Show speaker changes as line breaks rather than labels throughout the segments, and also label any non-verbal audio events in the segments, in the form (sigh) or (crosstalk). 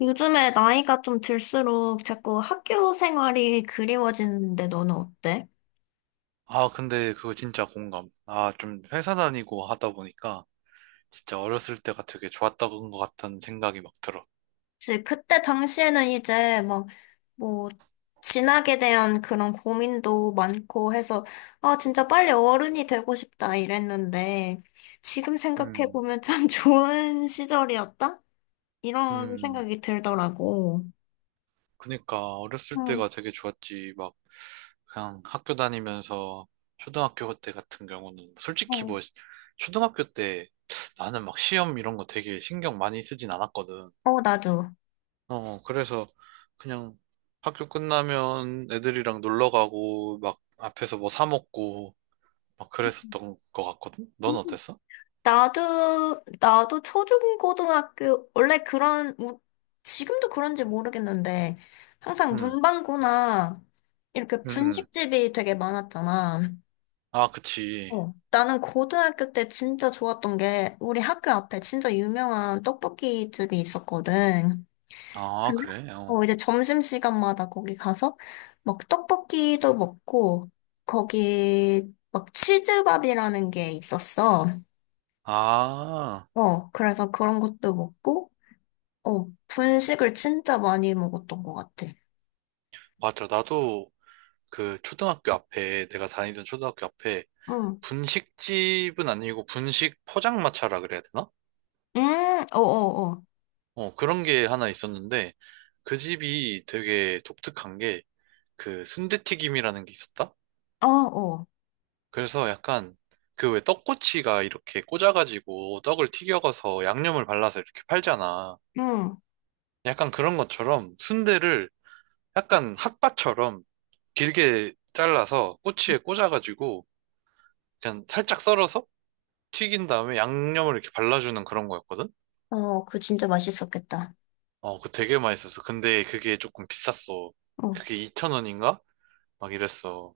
요즘에 나이가 좀 들수록 자꾸 학교 생활이 그리워지는데 너는 어때?
아, 근데 그거 진짜 공감. 아, 좀 회사 다니고 하다 보니까 진짜 어렸을 때가 되게 좋았던 것 같다는 생각이 막 들어.
그때 당시에는 이제 막 뭐 진학에 대한 그런 고민도 많고 해서 아 진짜 빨리 어른이 되고 싶다 이랬는데 지금 생각해
음,
보면 참 (laughs) 좋은 시절이었다? 이런
음,
생각이 들더라고.
그니까 어렸을
응,
때가 되게 좋았지. 막 그냥 학교 다니면서 초등학교 때 같은 경우는 솔직히
어,
뭐 초등학교 때 나는 막 시험 이런 거 되게 신경 많이 쓰진 않았거든.
어, 나도,
어, 그래서 그냥 학교 끝나면 애들이랑 놀러 가고 막 앞에서 뭐 사 먹고 막 그랬었던 것 같거든? 넌 어땠어?
나도 초중고등학교, 원래 그런, 지금도 그런지 모르겠는데, 항상
응.
문방구나, 이렇게
응응.
분식집이 되게 많았잖아.
아, 그치.
어, 나는 고등학교 때 진짜 좋았던 게, 우리 학교 앞에 진짜 유명한 떡볶이 집이 있었거든.
아,
근데?
그래? 어.
어, 이제 점심시간마다 거기 가서, 막 떡볶이도 먹고, 거기, 막 치즈밥이라는 게 있었어.
아,
어, 그래서 그런 것도 먹고, 어, 분식을 진짜 많이 먹었던 것 같아.
맞아. 나도. 그 초등학교 앞에, 내가 다니던 초등학교 앞에
응.
분식집은 아니고 분식 포장마차라 그래야 되나?
음, 어, 어,
어, 그런 게 하나 있었는데 그 집이 되게 독특한 게 그 순대튀김이라는 게 있었다?
어. 어, 어.
그래서 약간 그 왜 떡꼬치가 이렇게 꽂아가지고 떡을 튀겨가서 양념을 발라서 이렇게 팔잖아.
응.
약간 그런 것처럼 순대를 약간 핫바처럼 길게 잘라서 꼬치에 꽂아가지고 그냥 살짝 썰어서 튀긴 다음에 양념을 이렇게 발라주는 그런 거였거든?
어, 그거 진짜 맛있었겠다.
어, 그거 되게 맛있었어. 근데 그게 조금 비쌌어.
어,
그게 2,000원인가? 막 이랬어.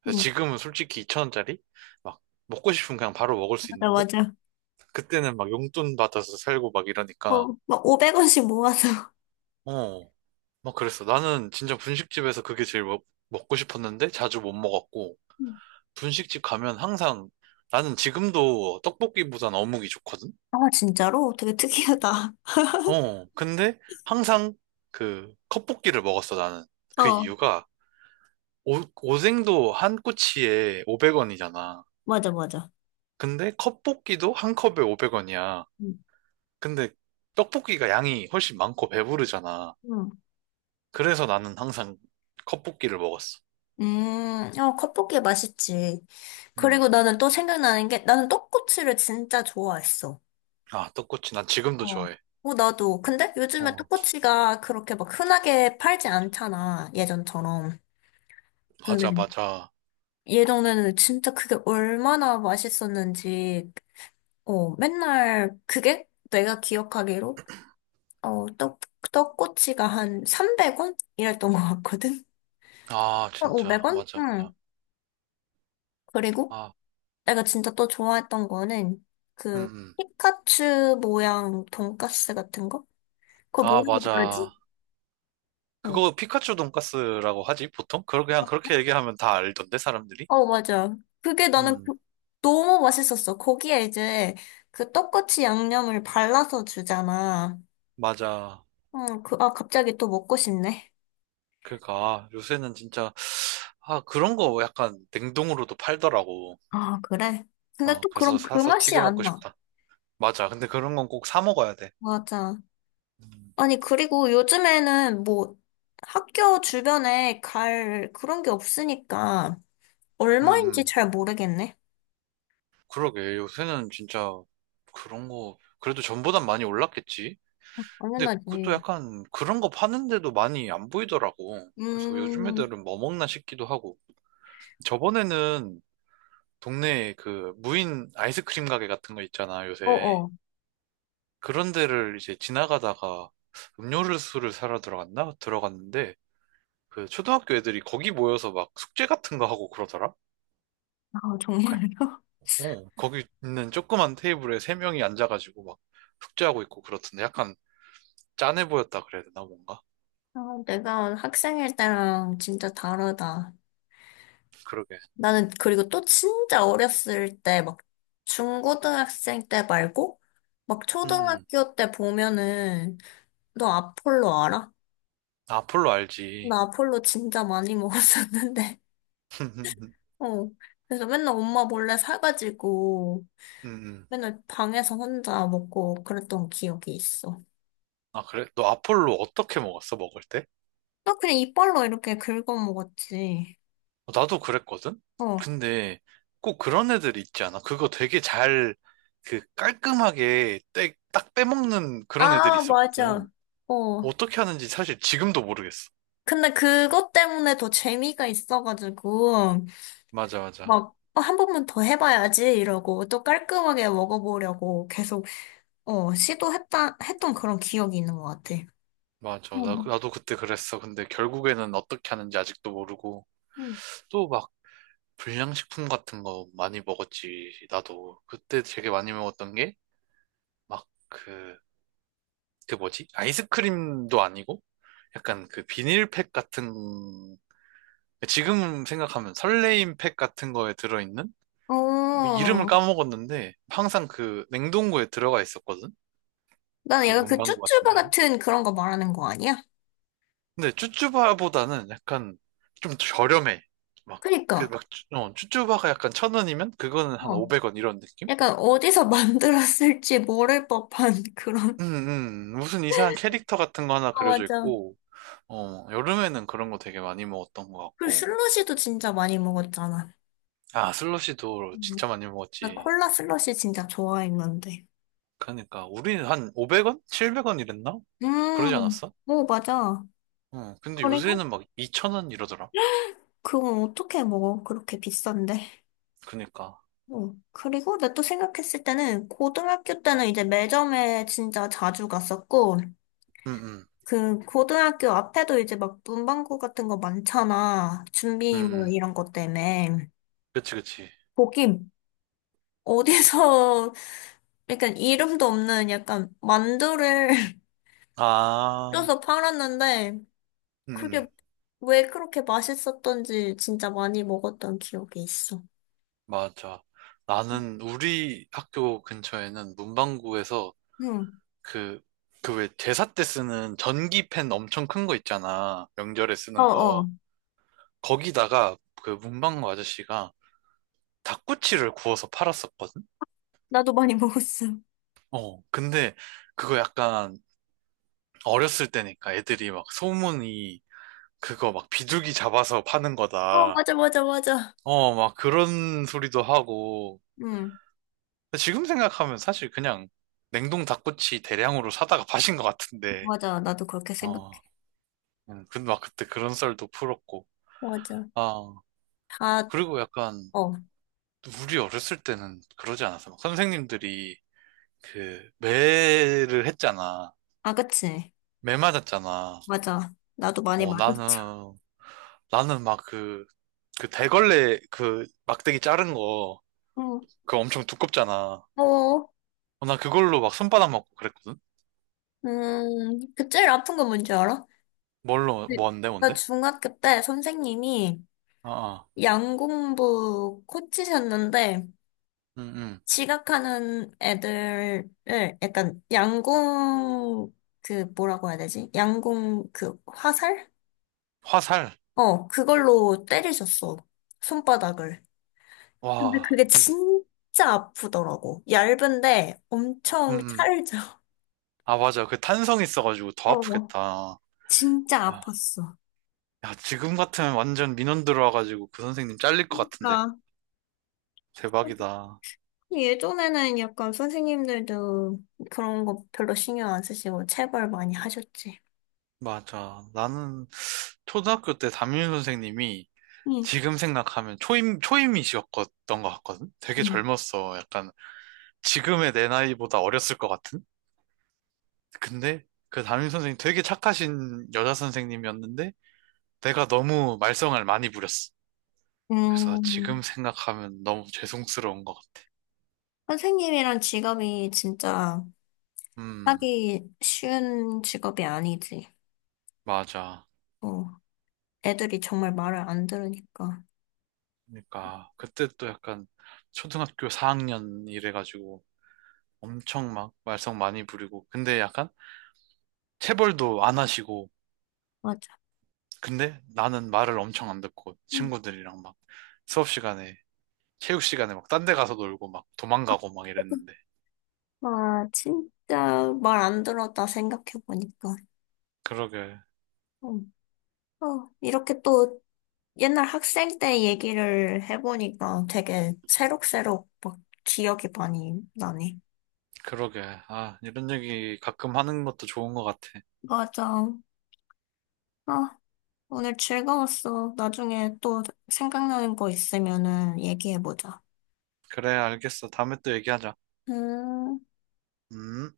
그래서
응.
지금은 솔직히 2,000원짜리? 막 먹고 싶으면 그냥 바로 먹을 수
맞아,
있는데
맞아.
그때는 막 용돈 받아서 살고 막 이러니까
어, 막 500원씩 모아서.
어, 막 그랬어. 나는 진짜 분식집에서 그게 제일 먹고 싶었는데 자주 못 먹었고
음.
분식집 가면 항상 나는 지금도 떡볶이보단 어묵이 좋거든?
아, 진짜로? 되게 특이하다.
어, 근데 항상 그 컵볶이를 먹었어, 나는. 그
어,
이유가 오, 오뎅도 한 꼬치에 500원이잖아.
맞아, 맞아.
근데 컵볶이도 한 컵에 500원이야.
응.
근데 떡볶이가 양이 훨씬 많고 배부르잖아.
응.
그래서 나는 항상 컵볶이를 먹었어.
어, 컵볶이 맛있지. 그리고
음.
나는 또 생각나는 게, 나는 떡꼬치를 진짜 좋아했어.
아, 떡꼬치 난 지금도
어.
좋아해.
어, 나도. 근데 요즘에
어,
떡꼬치가 그렇게 막 흔하게 팔지 않잖아, 예전처럼.
맞아,
근데
맞아.
예전에는 진짜 그게 얼마나 맛있었는지, 어, 맨날 그게 내가 기억하기로, 어, 떡, 떡꼬치가 한 300원? 이랬던 것 같거든?
아,
한
진짜.
500원?
맞아, 맞아.
응. 그리고
아,
내가 진짜 또 좋아했던 거는
음,
그
음.
피카츄 모양 돈까스 같은 거? 그거
아,
뭐라고
맞아.
부르지? 어,
그거 피카츄 돈까스라고 하지, 보통? 그냥 그렇게 얘기하면 다 알던데, 사람들이?
어, 맞아. 그게 나는 그-
음,
너무 맛있었어. 거기에 이제 그 떡꼬치 양념을 발라서 주잖아.
맞아.
어, 그, 아, 갑자기 또 먹고 싶네.
그러니까, 아, 요새는 진짜, 아, 그런 거 약간 냉동으로도 팔더라고.
아, 그래. 근데
어,
또
그래서
그럼 그
사서
맛이
튀겨
안
먹고
나.
싶다. 맞아. 근데 그런 건 꼭 사 먹어야 돼.
맞아.
음,
아니, 그리고 요즘에는 뭐 학교 주변에 갈 그런 게 없으니까
음.
얼마인지
음.
잘 모르겠네.
그러게. 요새는 진짜 그런 거, 그래도 전보단 많이 올랐겠지?
어,
근데 그것도
당연하지.
약간 그런 거 파는데도 많이 안 보이더라고. 그래서 요즘
음,
애들은 뭐 먹나 싶기도 하고. 저번에는 동네에 그 무인 아이스크림 가게 같은 거 있잖아, 요새.
어어.
그런 데를 이제 지나가다가 음료수를 사러 들어갔나? 들어갔는데 그 초등학교 애들이 거기 모여서 막 숙제 같은 거 하고 그러더라?
아,
약-
정말요?
어, 거기 있는 조그만 테이블에 세 명이 앉아가지고 막 숙제하고 있고 그렇던데 약간 짠해 보였다 그래야 되나, 뭔가?
(laughs) 아, 내가 학생일 때랑 진짜 다르다.
그러게.
나는 그리고 또 진짜 어렸을 때 막 중고등학생 때 말고 막
음, 음.
초등학교 때 보면은 너 아폴로 알아?
아폴로 알지.
나 아폴로 진짜 많이 (laughs) 먹었었는데.
(laughs) 음,
어. 그래서 맨날 엄마 몰래 사가지고
음.
맨날 방에서 혼자 먹고 그랬던 기억이 있어.
아, 그래? 너 아폴로 어떻게 먹었어, 먹을 때?
나 그냥 이빨로 이렇게 긁어 먹었지.
어, 나도 그랬거든?
어.
근데 꼭 그런 애들 있지 않아? 그거 되게 잘, 그 깔끔하게 딱 빼먹는 그런 애들이
아, 맞아.
있었거든.
어.
어떻게 하는지 사실 지금도 모르겠어.
근데 그것 때문에 더 재미가 있어가지고
맞아, 맞아.
막 어, 한 번만 더 해봐야지 이러고 또 깔끔하게 먹어보려고 계속 어, 시도했다 했던 그런 기억이 있는 것 같아.
맞아. 나,
응.
나도 그때 그랬어. 근데 결국에는 어떻게 하는지 아직도 모르고. 또 막 불량식품 같은 거 많이 먹었지. 나도. 그때 되게 많이 먹었던 게, 막 그, 뭐지? 아이스크림도 아니고? 약간 그 비닐팩 같은 지금 생각하면 설레임 팩 같은 거에 들어있는? 뭐 이름을
어,
까먹었는데 항상 그 냉동고에 들어가 있었거든?
나는
그
약간 그
문방구 같은
쭈쭈바
데 하면.
같은 그런 거 말하는 거 아니야?
근데 쭈쭈바보다는 약간 좀 저렴해. 막, 그
그니까,
막, 어, 쭈쭈바가 약간 천 원이면 그거는 한
어.
500원 이런 느낌?
약간 어디서 (laughs) 만들었을지 모를 법한 (laughs) 그런.
음, 음. 음. 무슨 이상한 캐릭터 같은 거 하나
아,
그려져
맞아.
있고, 어, 여름에는 그런 거 되게 많이 먹었던 것
그리고
같고.
슬러시도 진짜 많이 먹었잖아.
아, 슬러시도
음,
진짜 많이
나
먹었지.
콜라 슬러시 진짜 좋아했는데.
그러니까, 우리는 한 500원? 700원 이랬나? 그러지 않았어?
오, 맞아.
응. 근데
그리고
요새는 막2천원 이러더라.
그건 어떻게 먹어? 그렇게 비싼데.
그니까.
어. 그리고 나 또 생각했을 때는 고등학교 때는 이제 매점에 진짜 자주 갔었고,
응, 응,
그 고등학교 앞에도 이제 막 문방구 같은 거 많잖아.
응,
준비물
응.
이런 것 때문에.
그치, 그치.
거기 어디서 (laughs) 약간 이름도 없는 약간 만두를 (laughs)
아,
쪄서 팔았는데
응,
그게
응.
왜 그렇게 맛있었던지 진짜 많이 먹었던 기억이 있어.
맞아. 나는 우리 학교 근처에는 문방구에서
응.
그, 왜 제사 때 쓰는 전기펜 엄청 큰 거 있잖아. 명절에
어,
쓰는
어.
거. 거기다가 그 문방구 아저씨가 닭꼬치를 구워서 팔았었거든?
나도 많이 먹었어.
어, 근데 그거 약간 어렸을 때니까 애들이 막 소문이 그거 막 비둘기 잡아서 파는
어,
거다.
맞아, 맞아, 맞아.
어, 막 그런 소리도 하고.
응.
근데 지금 생각하면 사실 그냥 냉동 닭꼬치 대량으로 사다가 파신 것 같은데.
맞아. 나도 그렇게 생각해.
어, 근데 막 그때 그런 썰도 풀었고.
맞아.
아,
다,
그리고 약간
어.
우리 어렸을 때는 그러지 않았어. 막 선생님들이 그 매를 했잖아.
아, 그치.
매 맞았잖아.
맞아. 나도 많이
어,
맞았어.
나는 막 그, 대걸레 그 막대기 자른 거,
응.
그거 엄청 두껍잖아.
어,
어, 나 그걸로 막 손바닥 맞고 그랬거든?
그 제일 아픈 건 뭔지 알아?
뭘로,
네.
뭔데,
나
뭔데?
중학교 때 선생님이
아, 아.
양공부 코치셨는데,
음, 음.
지각하는 애들을, 약간, 양공, 그, 뭐라고 해야 되지? 양공, 그, 화살?
화살.
어, 그걸로 때리셨어. 손바닥을. 근데
와.
그게 진짜 아프더라고. 얇은데
음,
엄청
음.
찰져.
아, 맞아. 그 탄성 있어가지고 더
어,
아프겠다.
진짜
아,
아팠어.
야, 지금 같으면 완전 민원 들어와가지고 그 선생님 잘릴 것 같은데.
그러니까
대박이다.
예전에는 약간 선생님들도 그런 거 별로 신경 안 쓰시고 체벌 많이 하셨지.
맞아. 나는 초등학교 때 담임 선생님이
응.
지금 생각하면 초임이셨던 것 같거든? 되게
응.
젊었어. 약간 지금의 내 나이보다 어렸을 것 같은? 근데 그 담임 선생님 되게 착하신 여자 선생님이었는데 내가 너무 말썽을 많이 부렸어. 그래서
음,
지금 생각하면 너무 죄송스러운 것 같아.
선생님이란 직업이 진짜
음,
하기 쉬운 직업이 아니지.
맞아.
어, 애들이 정말 말을 안 들으니까.
그러니까 그때 또 약간 초등학교 4학년 이래가지고 엄청 막 말썽 많이 부리고 근데 약간 체벌도 안 하시고
맞아.
근데 나는 말을 엄청 안 듣고
응.
친구들이랑 막 수업 시간에 체육 시간에 막 딴데 가서 놀고 막 도망가고 막 이랬는데.
아, 진짜 말 안 들었다 생각해보니까.
그러게.
어, 어, 이렇게 또 옛날 학생 때 얘기를 해보니까 되게 새록새록 막 기억이 많이 나네.
그러게. 아, 이런 얘기 가끔 하는 것도 좋은 것 같아.
맞아. 아, 오늘 즐거웠어. 나중에 또 생각나는 거 있으면은 얘기해보자.
그래, 알겠어. 다음에 또 얘기하자.
음.
음.